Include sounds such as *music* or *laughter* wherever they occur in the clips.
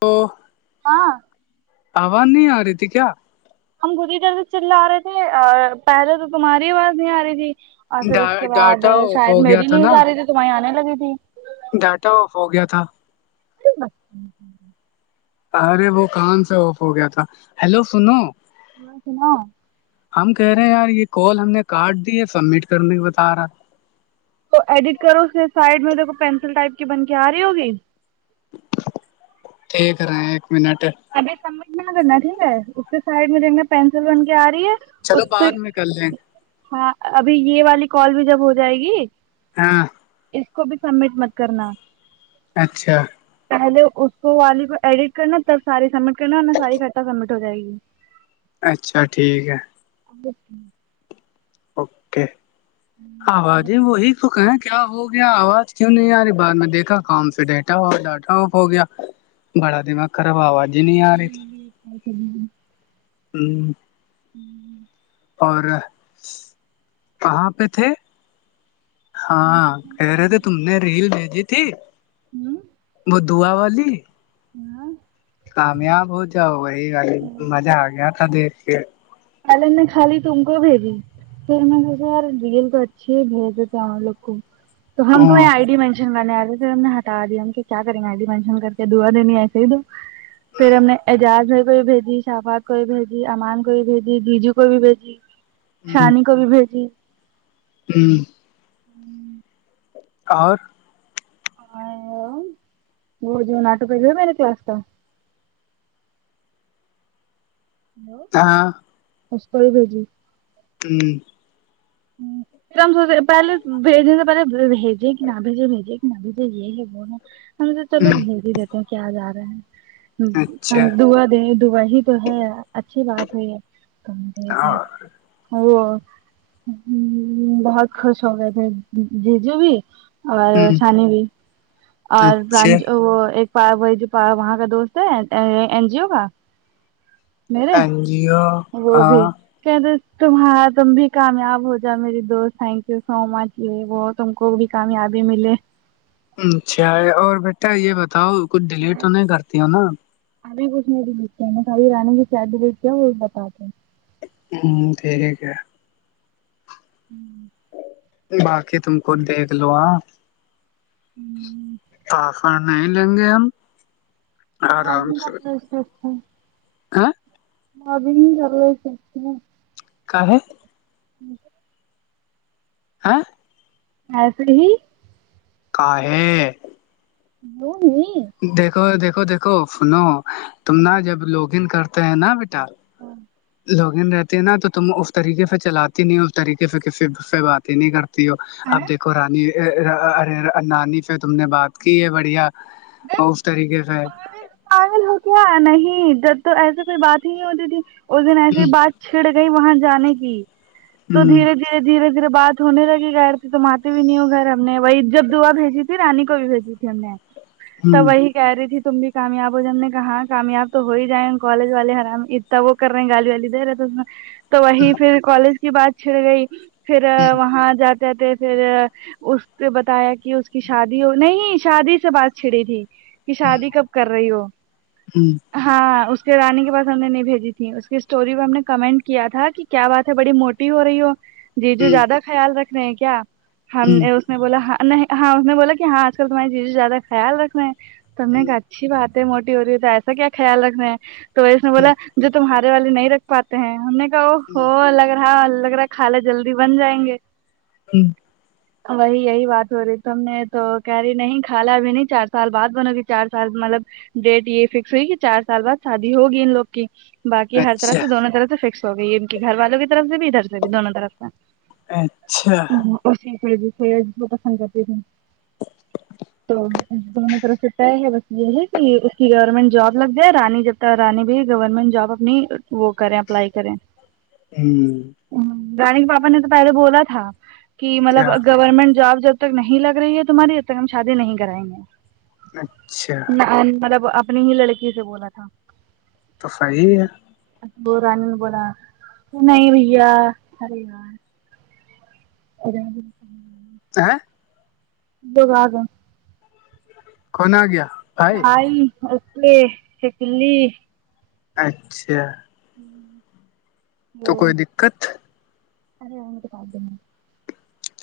دو ہاں آواز نہیں آ رہی تھی کیا ہم خی طھر سے چلا رہے تھے پہلے تو تمہاری آواز نہیں آ رہی تھی اور پھر اس ڈا- کے بعد ڈاٹا آف شاید ہو گیا میری تھا نہیں نا جا رہی تھی تمہیں آنے لگی تھی ڈاٹا آف ہو گیا تھا ہوںوں ارے وہ کہاں سے آف ہو گیا تھا ہیلو سنو بس ن ہم کہہ رہے ہیں یار یہ کال ہم نے کاارڈ دی ہے سبمٹ کرنے بتا رہا تو ایڈٹ کرو اس کے سائڈ میں دیکھ کو پینسل ٹائپ کی بن کے آ رہی ہوگی ٹ کر رہے ہیں ایک منٹ ابھی سبمٹ نہ کرنا ٹھیک ہے اس کے سائڈ میں جا پینسل بن کے آ رہی ہے چلو اس پہ بعد میں کر لیں ہاں ابھی یہ والی کال بھی جب ہو جائے گی ہاں اس کو بھی سبمٹ مت کرنا اچھا پہلے اس کو والی کو ایڈٹ کرنا تب ساری سبمٹ کرنا انا ساری خھٹا سبمٹ ہو جائے گی اچھا ٹھیک ہے اچھا اوکے آوازیں وہی تو کہیں کیا ہو گیا آواز کیوں نہیں آ رہی بع میں دیکھا کام سے ڈاٹا ہوف ڈاٹا آف ہو گیا بڑا دما خرب آواز ہی نہیں آ رہی پہلے تھی والی ایک کال چلی ہ ہوں اور کہاں پہ تھے ہاں کہہ رہے تھے تم نے ریل بھیجی تھی ہوں وہ دھو واللی ہوں کامیاب ہو جاؤ ووہی والی مزہ آ گیا تھا دیکھ کے پہلے نے خالی تم کو بھیجی س میں کہے ریل تو اچھی بھیج دی تھ ہمار لگ کو تو ہم تو ہ آئیڈ م لانے آے تھے ہم نے ہٹا دیا کہ کیا کریں گے ایھی مینشن کر کے دعا دن ہی ایسے ہی تو پھر ہم نے اعجاز بھائی کوئی بھیجی شافات کو بھیجی امان کو بھیجی جی دیجو کو بھی بھیجی سانی کو بھی بھیجی ہوں ہوں اور ہاں وہ دون آٹو پہ ج ہو میر نےے کلاس کا ہلو کہاں خسک بھیجی ہوں پ ہم سوچ پہلے بھیجنے سے پہلے بھیجے کہ نہ بھیجے بھیجے کہ نہ بھیجے یہ ہم چلو ہوں بھیج ہی دیتے ہیں کیا جا رہے ہیں اچھا ہم دعا دیں دعا ہی تو ہے اچھی بات ہے یہ تویا اور او ہ بہت خوش ہو گا تھ جیجو بھی اور ہوں سانی بھی اور بران اچھا وہ ایک ا وہاں کا دوست ہے این جی او کا میرے این جیو وہ بھی کہ د تمہار تم بھی کامیاب ہو جاؤ میری دوست تھینک یو سو مچ یہ بہت تم کو بھی کامیابی ملے اچھا اور بیٹا یہ بتاؤ کچھ ڈیلیےٹ تو نہیں کرتی ہو نا ابھی کچھ نہیں ڈلیٹتے میں کھی رانی کی شاید ڈلیٹ کیا وہ بھی بتے ہیں ہوں ٹھیک ہے کیا ہوں باقی تم کو دیکھ لو آ ہوں پفر نہیں لیں گے ہم مارنگ کا فریس دتے ہیں کہ اب بھی ہو س ن کا ہے ہوں آ ایسے ہی کہ ہو نہیں دیکھو دیکھو دیکھو سنو تم نا جب لوگن کرتے ہیں نا بی لو ل رہتے ہیں نا تو تم اس طریقے سے چلات نہیں ہو اس طریقے سے کسی سے بات ہی نہیں کرتی ہو اب دیکھو رانیرے نانی پ تم نے بات کی ہے بڑھیا اف طریقے سے آگل ہو کیا نہیں جب تو ایسے کوئی بات ہی نہیں ہوتی تھی اس دن ایسی ہوں بات چھڑ گئی وہاں جانے کی تو ہوں دھیرے دھیر دھیرے دھیرے بات ہونے لگی گیر تھی توم آتے بھی نہیں ہو گئے ہم نے وہی جب دعا بھیجی تھی پھر رانی کو بھیجی تے ہم نے تو ہوں وہی کہہ رہی تھی تم بھی کامیاب ہو ج ہم نے کہا کامیاب تو ہو ہی جائیں کالج والے حرام وہ کر رہے ہیں گالی والی دے رہے تھا میں تو وہی پھر کالج کی بات چھڑ گئی پھر وہاں جاتے آتے پھر اس نے بتایا کہ اس کی شادی ہو نہیں شادی سے بات چھڑی تھی کہ شادی کب کر رہی ہو ہاں اس کے رانی کے پاس ہم نے نہیں بھیجی تھی اس کی اسٹوری میں ہم نے کمنٹ کیا تھا کہ کیا بات ہے بڑی موٹی ہو رہی ہو جی جو ہوں زیادہ خیال رکھ رہے ہیں کیا ہم ہوں نے اس نے بولا ہاں نہیں ہاں اس نے بولا کہ ہاں آج کل تمہاری چیزیں زیادہ خیال رکھے ہیں تم کہ اچھی بات ہے موٹی ہو رہی ہو تو ایسا کیا خیال رکھنا ہے تو ویس نے بولا جو تمہارے والے نہیں رکھ پاتا ہم نے کہا وہ ہو لگ رہا لگ رہا ہے کالا جلدی بن جائیں گے جی وہی یہی بات ہو رہی تم نے تو کری نہیں کاا بھی نہیں چار سال بعد بنو گ چار سال مطلب ڈیٹ یہ فکس ہوئی کہ چار سال بعد شادی ہوگی ان لوگ کی باقی ہر طرح اچھا سے دونوں طرف سے فکس ہو گئی ہے ان کی گھر والوں کی طرف سے بھی ادھر سے بھی دونوں طرف سے اچھا اور پسند کرتی تھی تو دونوں طرف سے طے ہے بس یہ ہے کہ اس کی گورنمنٹ جاب لگ جائے رانی جب ت رانی بھی گورنمنٹ جاب نی وہ کریں اپلائی کریں ہوں رانی کے پاپا نے تو پہلے بولا تھا کہ مطلب کیا گورنمنٹ جاب جب ب تک نہیں لگ رہی ہے تمہاری اب تک ہم شادی نہیں کرائیں گے اچھا مطلب اپنی ہی لڑکی سے بولا تھا تو صحیح ہے ب رانی بول نہیں بیار اور کہ اگ آگا کون آ گیا بھائی آائی اسے شکلی اچھا ا تو کوئی دقت ارے اگ پپ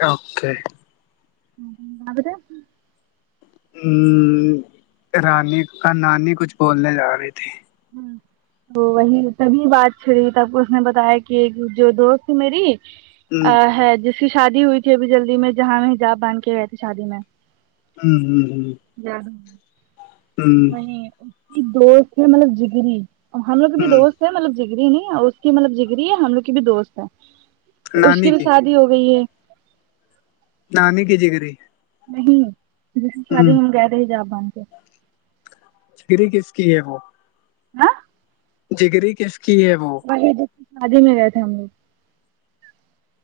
اوکے ہ آاب تو ہ رانی کا نانی کچھ بولنے جا رہی تھی ہ وہ وہی تبھی بات چھڑی تب کو اس نے بتایا کہ ایک جو دوست تھی میری ہ ا ہے جس کی شادی ہوئی تھی ابھی جلدی میں جہاں میں حجاب باند کے گئے تھے شادی میں ہوں ہوں ہ جیا ہ ہ وہ ہ اس کی دوست ہے مطلب جگری اور ہم لوگ کا بھی ہ دوست مطلب جگری نہیں اس کی مطلب جگری ہے ہم لوگ کی بھی دوست ہے تو اس کی بھی ساتھ ہو گئی ہے نہانے کی جگری نہیں جیسے شادی ہ گئے رہے حجاب بن کے چکری کس کی ہے وہ ہاں جگری کس کی ہے وہ وہ ج کی شادی میں گئے تھے ہم لوگ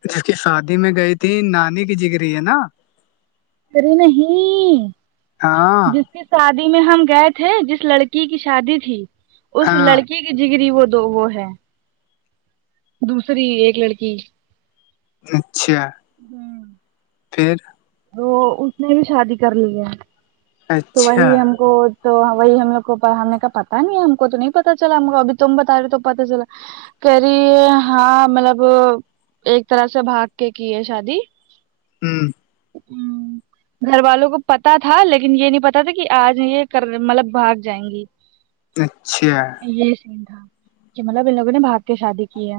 جس کی شادی میں گئی تھی نانی کی جگری ہے نا ارے نہیں ہاں جس شادی میں ہم گئے تھے جس لڑکی کی شادی تھی اس ہاں لڑکی ٹھیک جگری وہ دو وہ ہے دوسری ایک لڑکی اچھا ہممم پھر تو اس نے بھی شادی کر لی ہے تو اچھا وہی ہم کو تو وہی ہم لوگ کو ہم نے کا پتاہ نہیں ہے ہم کو تو نہیں پتا چلا ہم کو ابھی تم بتا رہے تو پتا چلا کری ہے ہاں مطلب ایک طرح سے بھاگ کے کی ہے شادی ہمم ہ گھر والوں کو پتا تھا لیکن یہ نہیں پتا تھا کہ آج یہ کر مطلب بھاگ جائیں گی اچھا یہ سین تھا کہ مطلب ان لوگوں نے بھاگ کے شادی کی ہے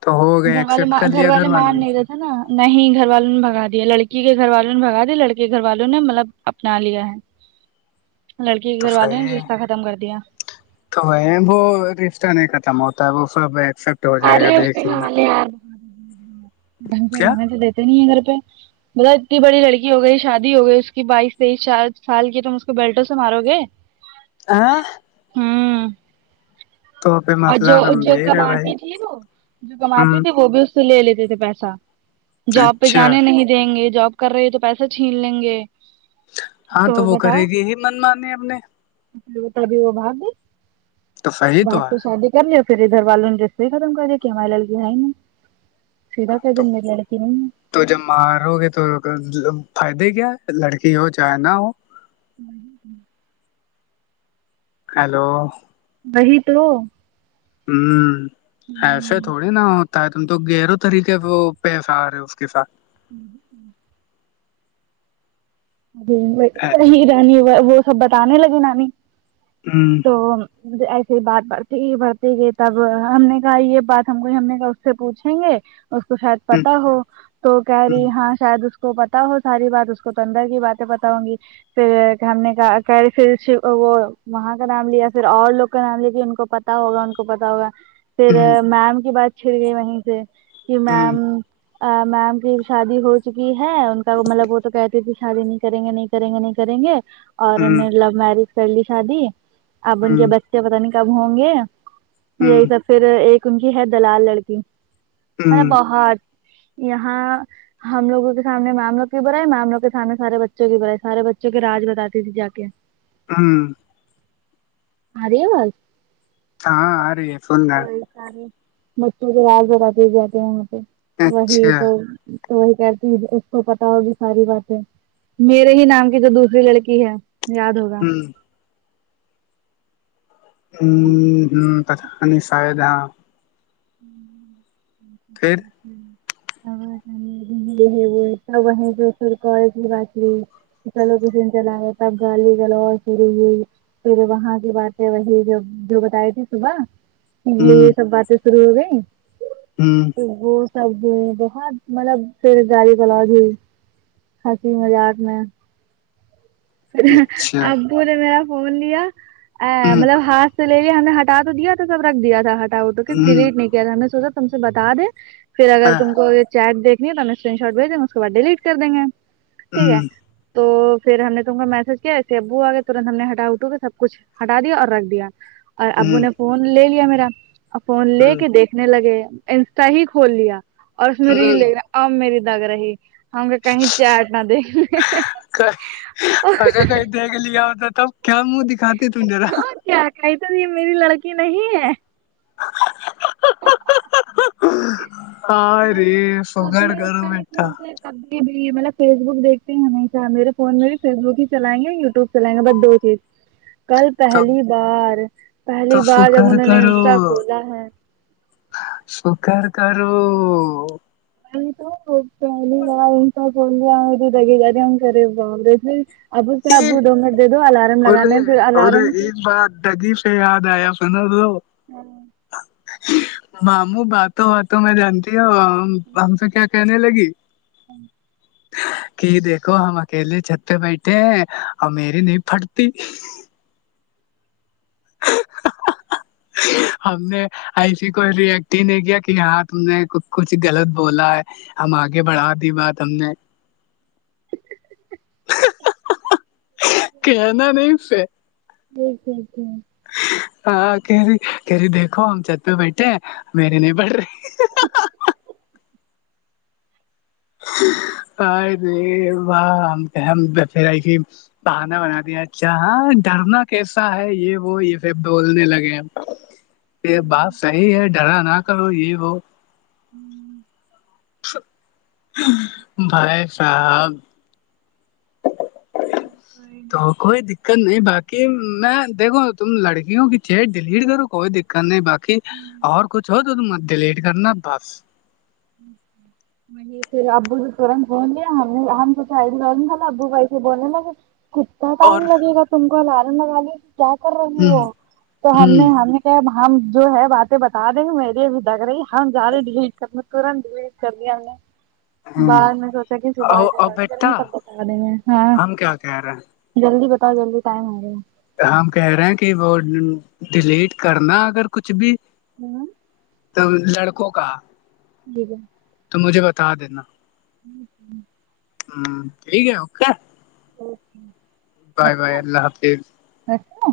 تو ہو گیا گھر والے ایکسپٹ کر گھر لیا والے والوں مان نے نہیں رہتے ہے نا نہیں گھر والوں نے بھگا دیا لڑکی کے گھر والوں نے بگا دیا لڑکے کے گھر والوں نے مطلب اپنا لیا ہے لڑکی کے تو گھر صحیح والوں نے ہے۔ رستتا ختم کر دیا تو وہ وہ رشتہ نہیں ختم ہوتا ہے وہ سب ایکسپٹ ہو جائے گا دیکھ لینا ڈھنگ کیا رہنے تو دیتے نہیں ہے گھر پہ مطلب اتنی بڑی لڑکی ہو گئی شادی ہو گئی اس کی بائیس تیئیس چار سال کی تم اس کو بیلٹوں سے مارو گے آہہ ہوں پہ اور مسئلہ جو جو گمبھیر کا ہے ت بھائی وہ جو کماتی ہوں تھی وہ بھی اس سے لے لیتے تھے پیسہ جاب پہ اچھا جانے نہیں دیں گے جاب کر رہی تو پیسہ چھین لیں گے ہاں تو وہ کرے گی ہی من مانے اپ نے لوکل بھی وہ بھاگ گئی تو صحیح اب آات ہے تو شادی کر ل پھر ادھر والوں نے جسے ہی ختم کر دیا کہ ہمارے لل کے بائی سیدھا کہہ دیا تو کہ میری لڑکی نہیں تو جب مارو گے تو فائدے کیا لڑکی ہو چاہے نہ ہو ہمم ہمم ہیلو وہی تو ہممم ایسے تھوڑی نہا ہو تا تم تو گہرو طریقے سے وہ پیسہ آ رہا ہے اس کے ساتھ ہمم ہمم جی ہ وہی رانی وہ سب بتانے لگے نانی ہمم تو ایسے ہی بات بڑھتی بڑھتی گ تب ہم نے کہا یہ بات ہم کو ہم نے اس سے پوچھیں گے اس کو شاید ہ ہ پتا ہو تو کہہ ہ رہی ہاں شاید اس کو پتا ہو ساری بات اس کو تو اندر باتیں بتاؤں گی پھر ہم نے کہ کہ وہ وہاں کا نام لیا پھر اور لوگ کا نام ل کہ ان کو پتا پ ہوگا ان کو پتا ہوگا پھر میم کی بات چھڑ گئی وہیں سے کہ ہ میم ا میم کی شادی ہو چکی ہے ان کا مطلب وہ تو کہتی تھی شادی نہیں کریں گے نہیں کریں گے نہیں کریں گے اور نے لو میرج کر لی شادی اب ان کے بچے پت نہیں کب ہوں گے یہی سب پھر ایک ان کی ہے دلال لڑکی ہ مطلب ہ بہت یہاں ہم لوگوں کے سامنے معاملوں کی بھرا ہے معاملوں کے سانے سارے بچوں کی بائی سارے بچوں کے رج بتاتی تھی جا کے ہوں ارے واز ہاں آ رہی ہے فن رہ سارے مچور آگے جاتے ہیں وہ پہ وہی اچھا تو تو وہی کرتی اس کو پتا ہوگی ساری باتیں میرے ہی نام کی جو دوسری لڑکی ہے یاد ہوگی ہوں ہ ہ تت شائےیدہاں ہوں پھر گ رہ ہوئے تب وہ جو کالج کی بات چلو ک سن چلگےتاب گال گو چری گی پھر وہاں کی بات سے وہی جو بتائی تھی صبح بجے سب بات سرو ہو گ ہوں وہ سب بہت مطلب فیر گاری کولا گئی ہنسی مزاق میں اچھا ابو نے میرا فون لیا ا ہ مطلب ہاتھ سلیرییا ہم نے ہٹا تو دیا تھا سب رکھ دیا تھا ہٹاوٹوک ہ ڈلیٹ نہیں کیا تھا ہم نے سوچا تم سے بتا دیں پھر اگر ہاں تم کو یہ چیٹ دیکھنی ہے تو ہم اسکرین شاٹ بھیج دیں گے اس کے بعد ڈیلیٹ کر دیں گے ہ ٹھیک ہے تو پھر ہم نے تم کا میسج کیا ایسے ابو آگ کے ترنت ہم نے ہٹا اٹو گے سب کچھ ہٹا دیا اور رکھ دیا اور ابو نے فون لے لیا میرا اور فون لے کے دیکھنے لگے انسٹا ہی کھول لیا اور اس میں ریل ہ لے اب میری دگ رہی ہ گ کیں چاٹ نہ د ہ کہیں دیکھ لیا ہوتا تب کیا منہ دکھاتی ت ذرا اور کیا کہی ت ت یہ میری لڑکی نہیں ہے ہ رے فگار گھر بیٹا ابھی بھی مطلب فیس بک دیکھتے ہیں ہمیشہ میرے فون میں بھی فیس بک ہی چلیں گے یوٹیوب چلیں گے بس دو چیز *inaudible* کل تو پہلی بار پہلی تو بار جب فکر انہوں نے انسٹا کھولا ہے سکار کرار یہ تو ہو پے گ س بول جگے جااری ہم کر ہم ابو سے ابو د م دے دو الارم لگانے ارے پھر الارم ارے ایک بات دگی پ یاد آیا سنا تو ہوں ماموں ب تو ب تو میں جانتی ہوں ہم سے کیا کہنے لگی ہاں کہ دیکھو ہم اکیلے چھت پہ بیٹھے ہیں اور میری نہیں پھٹتی ہم نے ایسیے کوئی ریئٹ ہی نہیں کیا کہ ہاں تم نے کچھ غلط بولا ہے ہم آگے بڑھا دی بات ہم نے کہنا نہیں سے ٹھیک ٹھیک ہاں کہری کہری دیکھو ہم چھت پہ بیٹھے ہیں میرے نہیں پڑھ رہی *inaudible* ا ر واہ ہم کہ ہم پر کہ *unintelligible* بہانا بنا دیا اچھا ہاں ڈرنا کیسا ہے یہ وہ یہ پھر بولنے لگے یہ بات صحیح ہے ڈرا نہ کرو یہ وہ ہوں *unintelligible* بھائی صاحب ہوں تو کوئی دقت نہیں باقی میں دیکھو تم لڑکیوں کی چیٹ ڈیلیٹ کرو کوئی دقت نہیں باقی کہ اور کچھ ہو تو ت ڈلیٹ کرنا بس وہ پھر ابو تورنت بھون لیا ہم نے ہم تو چ لا ابو ویسے بولنے لگے کتنا اور ٹائم لگے گا تم کو لالم لگا لی کہ کیا کر رہے ہیں ہوں وہ تو ہم ہوں نے ہمیں ب ہم جو ہے باتیں بتا دیں گے میرریے بھی دگ رہی ہم زدے ڈیلیٹ کرنے ترنت بھی کریا ان نے ہوں بعد میں سوچا کہ صبح اور کریں بیٹا گےب کے میں ہاں ہم کیا کہہ رہے جلدی بتاؤ جلدی ٹائم ہوگ گا ہم کہہ رہے ہیں کہ وہ ڈیلیٹ کرنا اگر کچھ بھی ہوں *unintelligible* لڑکوں کا جییکی *unintelligible* تو مجھے بتا دینا جی ہ ٹھیک ہے اوکے ہے بائے بائے اللہ حافظ دھ *unintelligible*